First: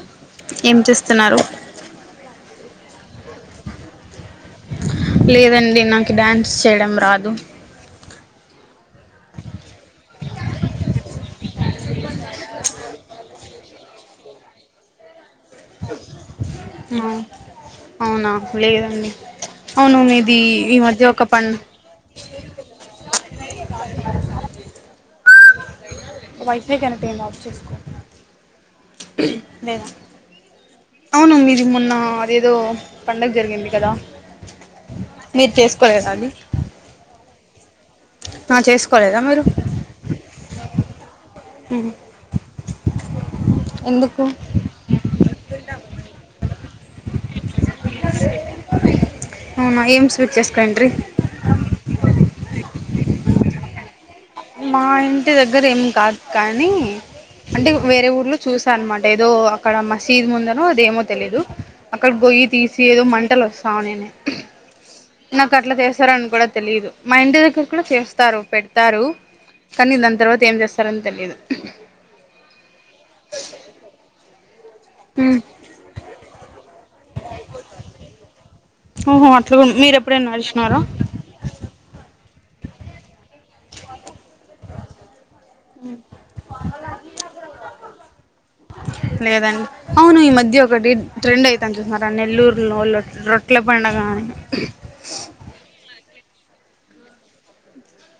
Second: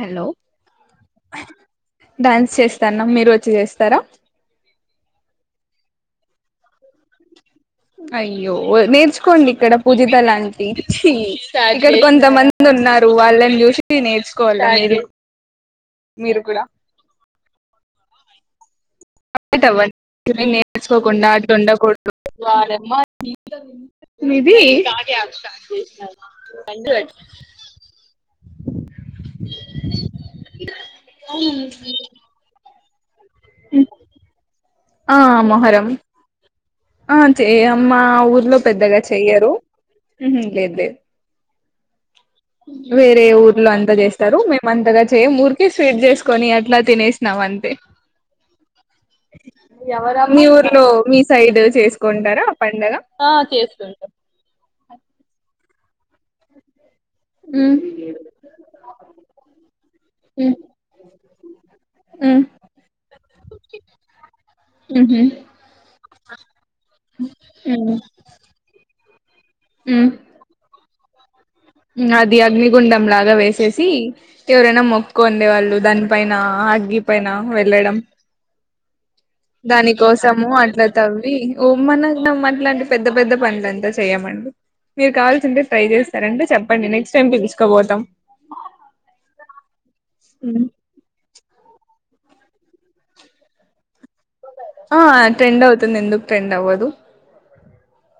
hello ఏం చేస్తున్నారు dance చేస్తన్నం మీరు వచ్చి చేస్తారా లేదండి నాకి డ్యాన్స్ చేయడం రాదు అయ్యో నేర్చుకోండి ఇక్కడ పూజిత లాంటి ఇక్కడ కొంతమంది దున్నారు వాళ్ళని చూసి నేర్చుకోవాలి మీరు మీరు కూడా ఆ అవునా లేదండి అవును మీది ఈ మధ్య ఒక పం నిది వైఫై కనెక్ట్ అయింది ఏం ఆఫ్ చేసుకో లేద అవును మీది మొన్న ఏదో పడుగ జరిగింది కదా ఆ మీరు మొహరం చేసుకోలేదా అది ఆ చెయ్యం మా ఊర్లో ఆ, పెద్దగా చేసుకోలేదా మీరు చెయ్యరు ఉహు లేదు లేదు ఉహు వేరే ఊర్లో అంతా చేస్తారు మేమంతగా ఏం ముర్కి స్వీట్ చేసుకుొని అట్లా తినేసినాం అంతే [inaudible] ఏం స్వీట్ మీ ఊర్లో చేసుకుంట్రీ మీ సైడ్ చేసుకుంటారా పడుగ ఆ చేసుకుంట మా ఇంటి దగ్గర ఏం కాదు కానీ అంటే ఉమ్ వేరే ఊర్లో చూసా అనమాట ఏదో అక్కడ మసీద్ ముందనో ఉహు అదేమో తెలీదు అక్కడికి వోయి తీసి ఏదో మంటలు వస్తావు నేనే నాకు అట్లా చేస్తార అని కూడా తెలియదు మా ఇంటి దగ్గర కూడా ఉమ్ చేస్తారు పెడతారు కానీ ఉమ్ దాని తర్వాత ఏం చేస్తారని తెలియదు అది అగ్నిగుండం లాగా వేసేసి ఎవరైనా మొక్కు ఉండే వాళ్ళు దాని పైన అగ్గి పైన వెళ్ళడం ఓహో అట్లా కూడా దాని మీరు ఎప్పుడైనా కోసము నడిచినారా అట్ల తవ్వి ఓ మనమట్లాంటి పెద్ద పెద్ద పనులుంతా చేయమండి మీరు కావాల్సి ఉంటే ట్రై చేస్తార అండీ చెప్పండి నెక్స్ట్ టైమ్ కి తీసుకపోతాం ది ట్రెండ్ అవుతంది చూసారా నెల్లూరులో రొట్ల పండగా అని ఆ ట్రెండ్ అవుతుంది ఎందుకు ట్రెండ్ అవ్వదు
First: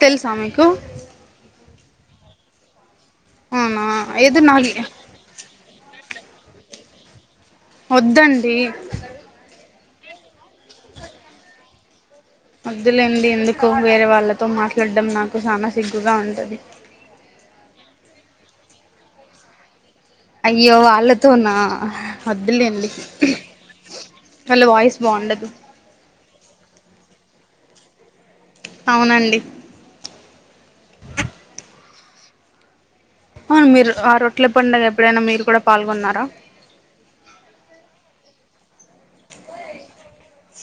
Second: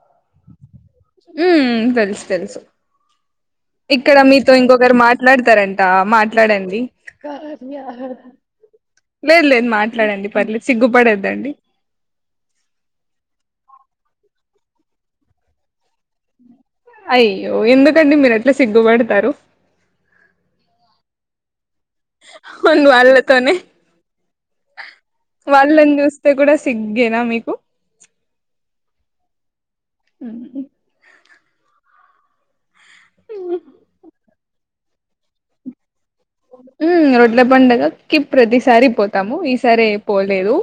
తెలుసా మీకు ఉ తెలుసు తెలుసు అవునా ఇక్కడ ఏదో మీతో నాకు ఇంకొకరు మాట ట్లాడుతరంట మాట్లాడండి వద్దండి లేదు లేదు మాట్లాడండి పర్లేదు సిగ్గుపడొద్దండి వద్దులేండి ఎందుకో వేరే వాళ్ళతో మాట్లాడడం నాకు చానా సిగ్గుగా ఉంటది అయ్యో ఎందుకండి మీరు అట్ల సిగ్గుపడతారు అయ్యో వాళ్ళతో నా అవును అద్దులేండి వాళ్ళతోనే అళ్ళ వాయిస్ బాగుండదు నేం చూస్ స్తే కూడా సిగ్గేనా మీకు అవునండి అ అవును మీరు ఆ రొట్టెల పండుగ ఎప్పుడైనా మీరు కూడా పాల్గొన్నారా ఉ రొట్టెల పండుగకి ప్రతిసారి పోతాము ఈసారి పోలేదు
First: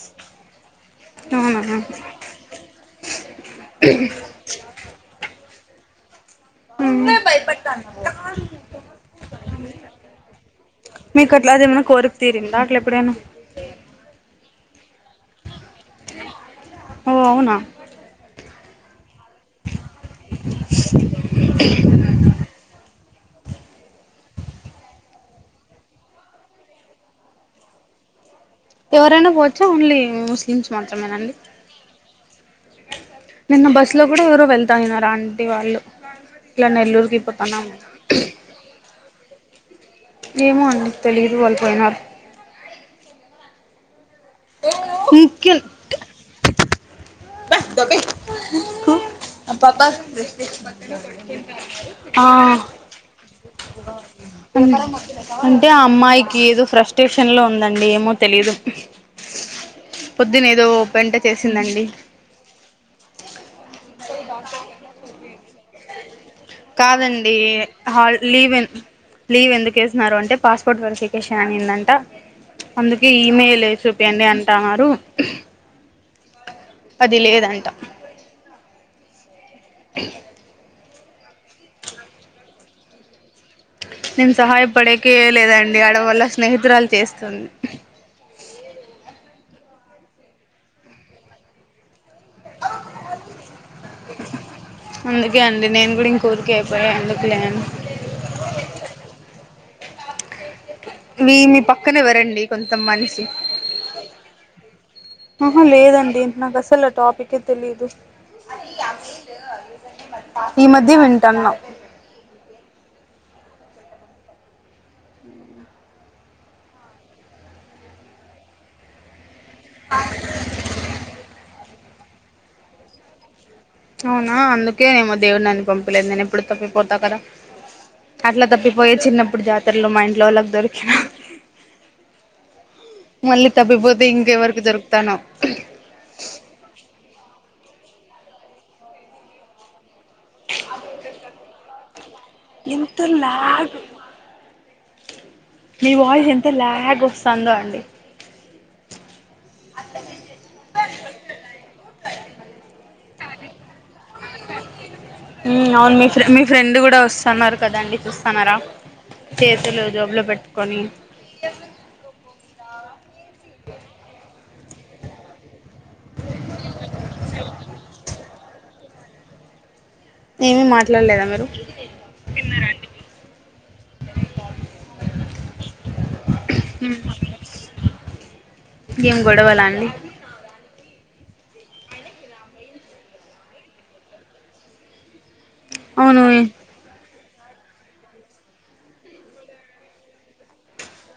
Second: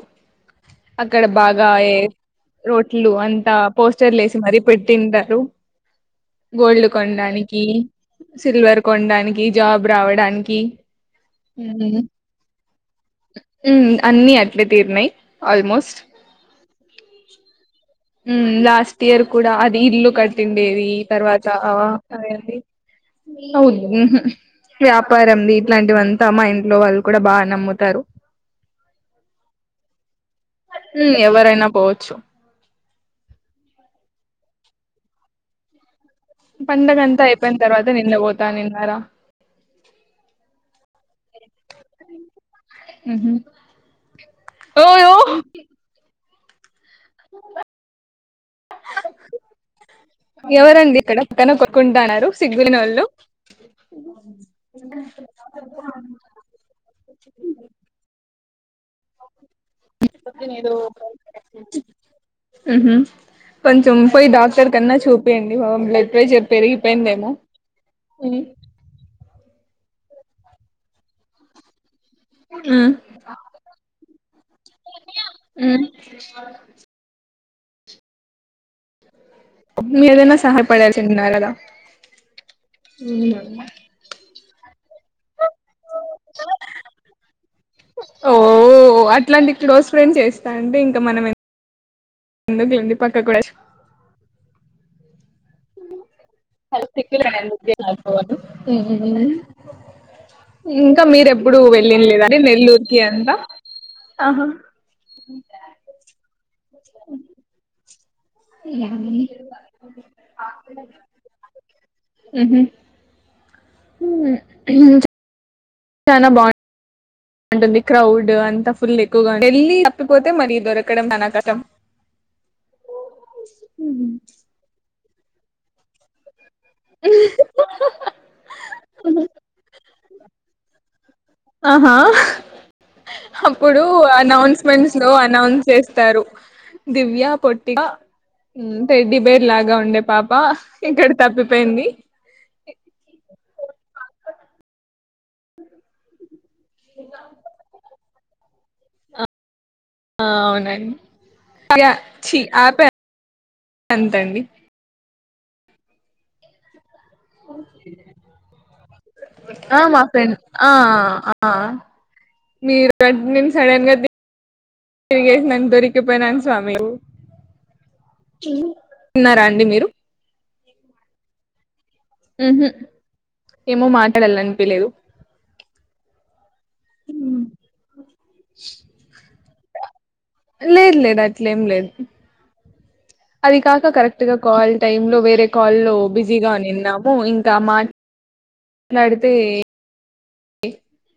అక్కడ అవునా బాగా రోట్లు అంతా పోస్టర్లు వేసి మరీ పెట్టింటారు గోల్డ్ కొనడానికి సిల్వర్ కొనడానికి జాబ్ రావడానికి మీకు అట్లా అది ఏమైనా కోరిక తీరిందా అట్లా ఎప్పుడైనా ఉ అన్ని అట్లే తీరినయి ఆల్మోస్ట్ ఓ అవునా ఉమ్ లాస్ట్ ఇయర్ కూడా అది ఇల్లు కట్టిండేది తర్వాత అదేంటి ఉహు వ్యాపారంది ఇట్లాంటివంతా మా ఇంట్లో వాళ్ళు కూడా బాగానే అమ్ముతారు ఎవరైనా పోవచ్చా ఓన్లీ ముస్లిమ్స్ మాత్రమేనండి రైనా పోవచ్చు నిన్న బస్సులో కూడా ఎవరో వెళ్తా అన్నారు ఆంటీ వాళ్ళు ఇట్లా నెల్లూరుకి పోతాన్నం ఇంగ పోత నేను హర ఏమో అండి తెలీదు వాళ్ళుపోయినారు ఉహు ఓయో నిఖిల్ బస్ ధోబే ఎవరండి ఇక్కడ పక్కన కొట్టుకుంటన్నారు సిగ్గునోళ్ళు ఉమ్ అంటే అమ్మాయి కిదో ఫ్రస్ట్రేషన్ లో ఉందండి ఏమో తెలిదు పొద్దునేదో పెంట చేసిందండి ఉమ్ హు కొంచెం పొయి డాక్టర్ కన్నా చూపియండి పాపం బ్లడ్ ప్రెషర్ పెరిగిపోయిందేమో కాదండి హాల్ హ్మ్ లీవ్ లీవ్ ఎందుకు ఏసినారు అంటే పాస్పోర్ట్ వెరిఫికేషన్ అనిందంట హ్మ్ అందుకు ఈ ఈమెయిలేది సుపియండి అంటన్నారు ఉమ్ అది లేదంటా మీరైనా సహాయపడాల్సి ఉండాలిగా నేను సహాయపడేకే ఏం లేదండి ఆడ వాళ్ళ స్నేహితురాలు చేస్తుంది ఓ అట్లాంటి క్లోస్ ఫ్రెండ్స్ చేస్తాంటే ఇంకా మనం ఏం ఎందుకులెండి పక్కకి పోయేసి అందుకే అండి నేను కూడా ఇంక ఊరికె పోయి ఎందుకులే అని [unintelligible] ఇంకా మీ మీరెప్పుడు మీ పక్కన వెళ్ళి లేదండి ఎవరండి కొంత నెల్లూరుకిి మనిషి అదంతా ఆహా ఉమ్ హు లేదండి నాకు అసలు ఆ టాపికే తెలీదు ఈ మధ్య వింటన్నం ఉమ్ హు ఉమ్మ్ చానా బాగుంటుంది క్రౌడు అంత ఫుల్ ఎక్కువగా వెళ్ళి తప్పిపోతే మళ్లీ దొరకడం చానా కష్టం ఉమ్ అవునా అందుకేనేమో దేవుడు నన్ను పంపలేదు నేను ఇప్పుడు తప్పిపోతా కదా అట్లా తప్పిపోయే చిన్నప్పుడు జాతర్లో మా ఇంట్లో వాల్లకి దొరికాను ఆహా మళ్ళీ అప్పుడూ తప్పిపోతే ఇంకెవరికి అనౌన్స్మెంట్స్ లో దొరుకుతానో అనౌన్స్ చేస్తారు దివ్య పొట్టిగా ఉమ్ టెడ్డి బేర్ లాగా ఉండే పాభ ఇక్కడ తప్పిపోయింది ఇంత ల్యాగ్ మీ వాయిస్ ఎంత ల్యాగ్ వస్తందో అండి అ అహ్ అవునండి చి అపే ఎంతండి ఉమ్ అవును మీ మీ ఫ్రెండ్ కూడా వస్తు అన్నారు కదండి చూస్తన్నారా చేతులు జోబ్లో పెట్టుకొని ఆహ్ మీర్ ప్రెగ్నెన్సీ సడన్గా ది తీర్గేసినన్ దొరికిపోయినాను స్వామి తిన్నారా అండి మీరు ఏమీ మాట్లాడలేదా మీరు ఉహు ఏమో మాట్లాడలనిపియాలేదు ఏం గొడవలండి లేద్ లేదు అట్లే ఏం లేదు అది కాక కరెక్ట్ గా కాల్ టైమ్ లో వేరే కాల్ల్లో అవును బిజీగా ఉన్నీనము ఇంకా మా ట్లాడితే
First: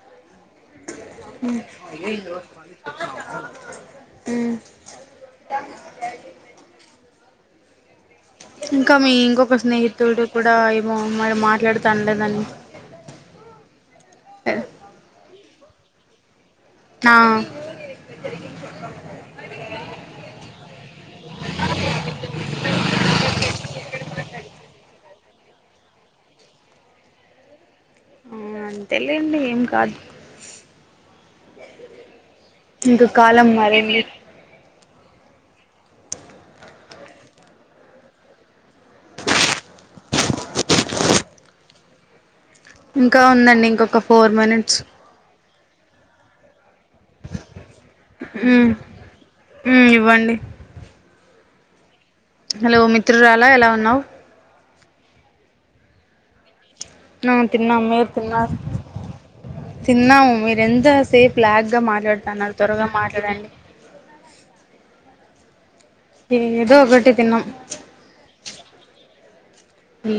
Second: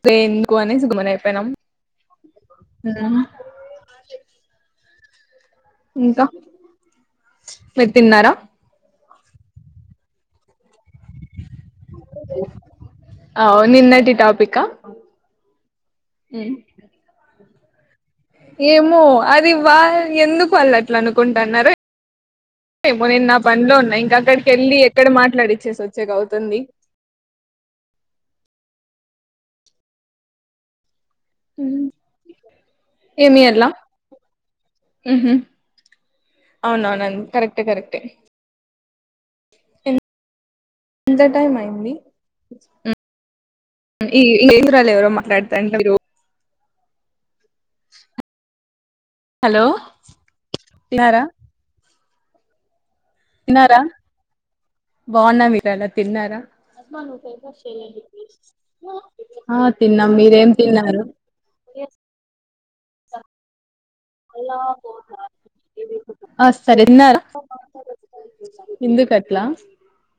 దేన్కో అనేసి గుమ్మనయ ఉమ్ ఇంకా మీర్ తిన్నారా ఇంకా మీ ఇంకోక్క స్నేహితుడు కూడా ఏమో మ మాట్లాడ అవ్వ్ నిన్నటి టాపికా ఉమ్ నా ఏమో అది వా ఎందుకు వాళ్ళు అట్లా అనుకుంటన్నారా మో నేను నా పనిలో ఉన్నా ఇంక అక్కడికిెళ్ళి ఎక్కడ మాట్లాడిచ్చేసి వచ్చేక అవుతుంది అవు అంతేలేండి ఏం కాదు ఉ ఇంక ఏమి కాలం అర్లా మరేంది ఉహూ అవునవునండి కరెక్టే కరెక్టే ఎంత టైమ్ అయింది ఉ ఇంకా ఉందండి ఇంకొక ఈ ఫోర్ మినిట్స్ కేంద్రాల ఎవరో మాట్లాతండ మీరు ఉ హలో ఉ ఇవ్వండి తిన్నారా హలో మిత్రురాలా ఎలా ఉన్నా్ బాగున్న మీరలా తిన్నారా ఆ తిన్నాం మీరు తిన్నారు హ తిన్నాం మీరేం తిన్నారు ల్యాగ్గా మాట్లాడుతన్నారు త్వరగా మాట్లాడండి హలో [unintelligible] ఏ ఏదో ఒకటి తిన్నాం ఎందుకట్లా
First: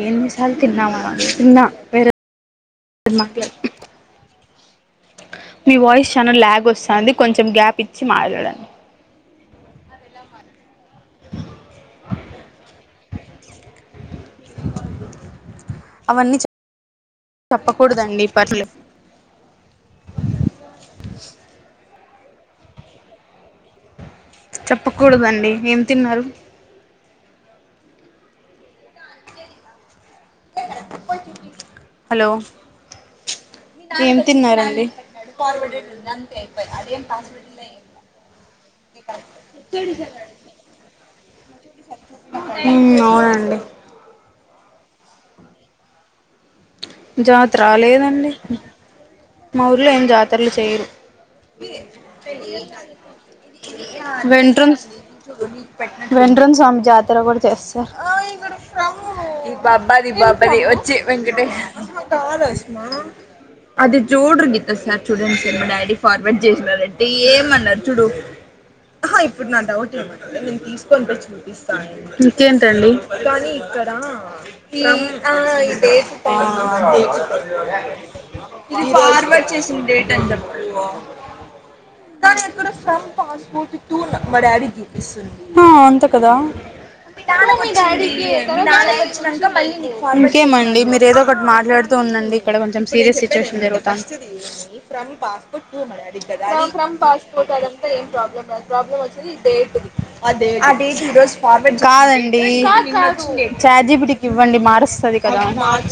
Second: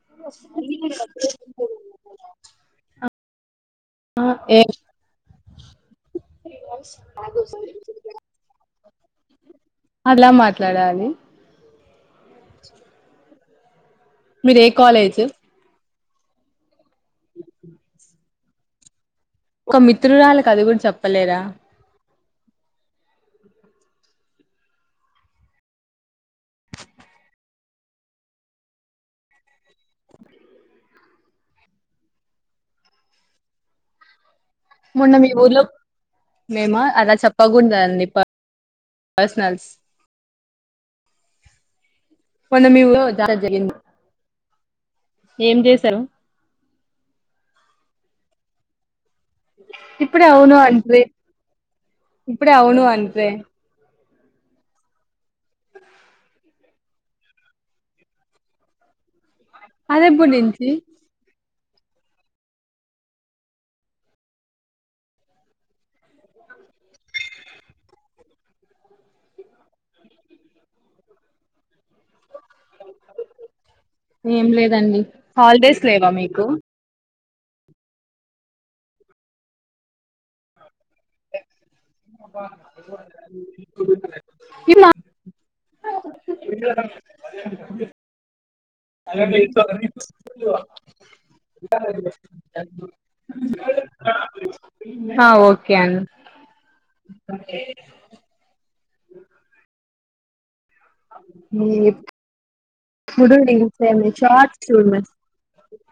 ఎన్నిసార్లు తిన్నావా తిన్నాేర వేరే వా మాకులే ఏ మీ వాయిస్ చాలా ల్యాగ్ అస్తాంది కొంచెం గ్యాప్ ఇచ్చి మాట్లాడం అట్లా మాట్లాడాలి మీరు ఏ కాలేజ్ అవన్నీ చెప్పకూడదండి పర్సనల్ ఒక మిత్రురాలకు అది కూడా చెప్పలేరా చెప్పకూడదండి ఏం తిన్నారు హలో ఏం తిన్నార మొన్న మీ ఊర్లో మేమా అలా చెప్పకూడదండి పా [unintelligible] మొన్న మీ మ్మ్ [unintelligible] అవునండి జగిన్ ఏం చేశారు జాతరా లేదండి మా ఉర్లో ఏం ఇప్పుడే జాతరలు అవును చెయ్యరు అంట్రి ఇప్పుడే అవును అంట్రి వెంట్రమ్స్ వెంట్రం స్వామి జాతర కూడా చేస్తారు బబ్బాది అదెప్పటి బాబ్జది నుంచి వచ్చి వెంకటేష్ చూడురు గీత సార్ చూడండి సార్ మా డాడీ ఫార్వర్డ్ చేసినారంటే ఏం అనరు చూడు ఆహా ఇప్పుడు నా డౌట్ ఏమంటే నేను తీసుకోని పోయి చూపిస్తాను ఇంకేంటండి [unintelligible] ఇది ఫార్వడ్ చేసిన డేట్ అని చెప్పు [unintelligible] మా డాడీది జూపిస్తు ఆ అంతే కదా ఇంకేం అండి మీరు ఏదో ఒకటి మాట్లాడుతూ ఉండండి ఇక్కడ కొంచెం సీరియస్ టేషన్ జరుగుతాంది ఏం ఆ ఓకే అండి ప్రాబ్లం రాదు ప్రాబ్లం వచ్చి ఈ డేట్ ది కాదండి చాట్ జీ పి టి కి ఇవ్వండి మారుస్తది ద మార్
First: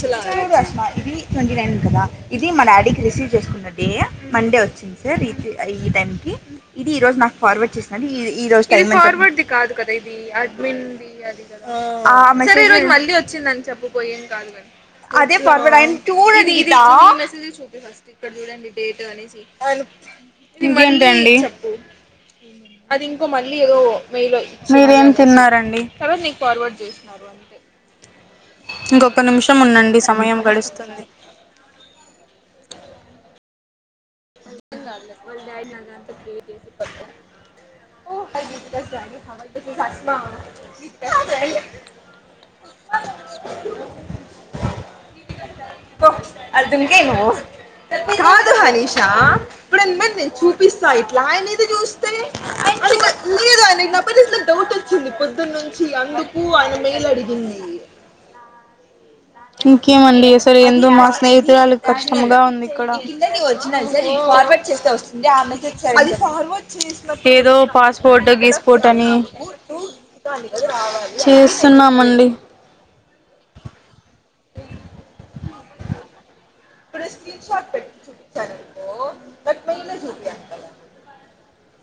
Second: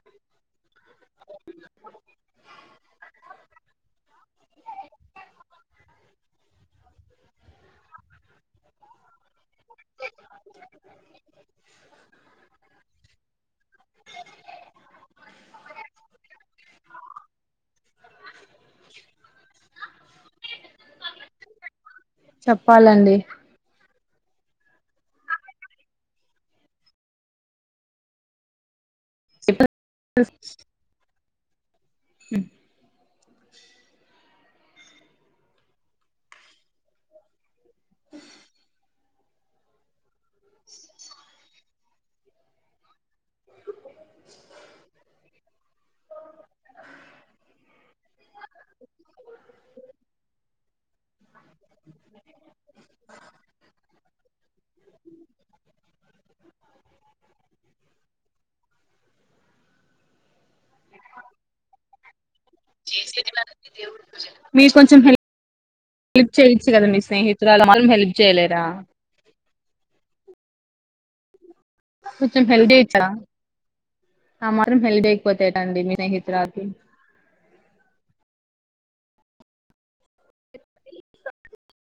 వష ఇది ట్వంటీ నైన్ కదా ఇది మా డాడీకి రిసీవ్ చేసుకున్న డే మండే వచ్చింది సార్ ఈ కి ఈ టైంకి ఇది ఈ రోజు నాకు ఫార్వర్డ్ చేసినది ఈ రోజు టైం [unintelligible] [unintelligible] అదే ఫార్వర్డ్ అయ్యింది చూడు అనీత ఇంకేంటండి చెప్పాలండి మీరేం తిన్నారండి ఇంకొక నిమిషం ఉండండి సమయం గడుస్తుంది హుమ్ [unintelligible] [unintelligible] [inaudible] కాదు హనీషా [unintelligible] చ్చింది పొద్దున్న నుంచి అందుకు ఆయన మెయిల్ అడిగింది ఇంకేమండి సే ఎందు మా స్నేహితురాలు కష్టంగా ఉంది ఇక్కడ మీరు కొంచెం హెల్ప్ చేయొచ్చు కదా మీ ఏదో స్నేహితురాలు మాత్రం హెల్ప్ పాస్పోర్ట్ చేయలేరా గీస్పోర్ట్ అని చేస్తున్నామండి హెల్దీ ఇచ్చడ ఆ మాత్రం హెల్ప్ చేయకపోతే ఎలాండి మిన హిత్ రాతి ఇప్పుడు స్క్రీన్ షాట్ పెట్ చూపించాలనుకో బట్ మెయిల్యే చూపి అంట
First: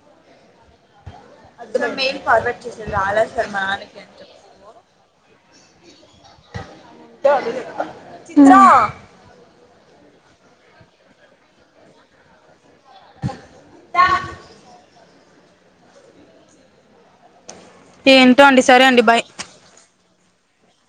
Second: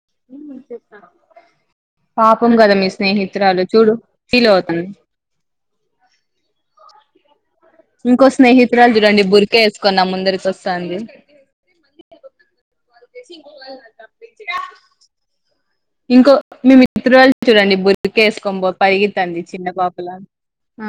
[unintelligible] పాపం కదా మీ స్నేహితురాలు చూడు ఫీల్ అవుతుంది [inaudible] [unintelligible] ఇంకో స్నేహితురాలు చూడండి బురికే వేసుకుని ముందరికి వస్తంది [unintelligible] ఇంకో మీ మిత్రురాలు చూడండి బురికె ఏంటో అండి వేసుకొ సరే అండి బాయ్ పరుగెత్తుతంది చిన్న పాపలా ఆ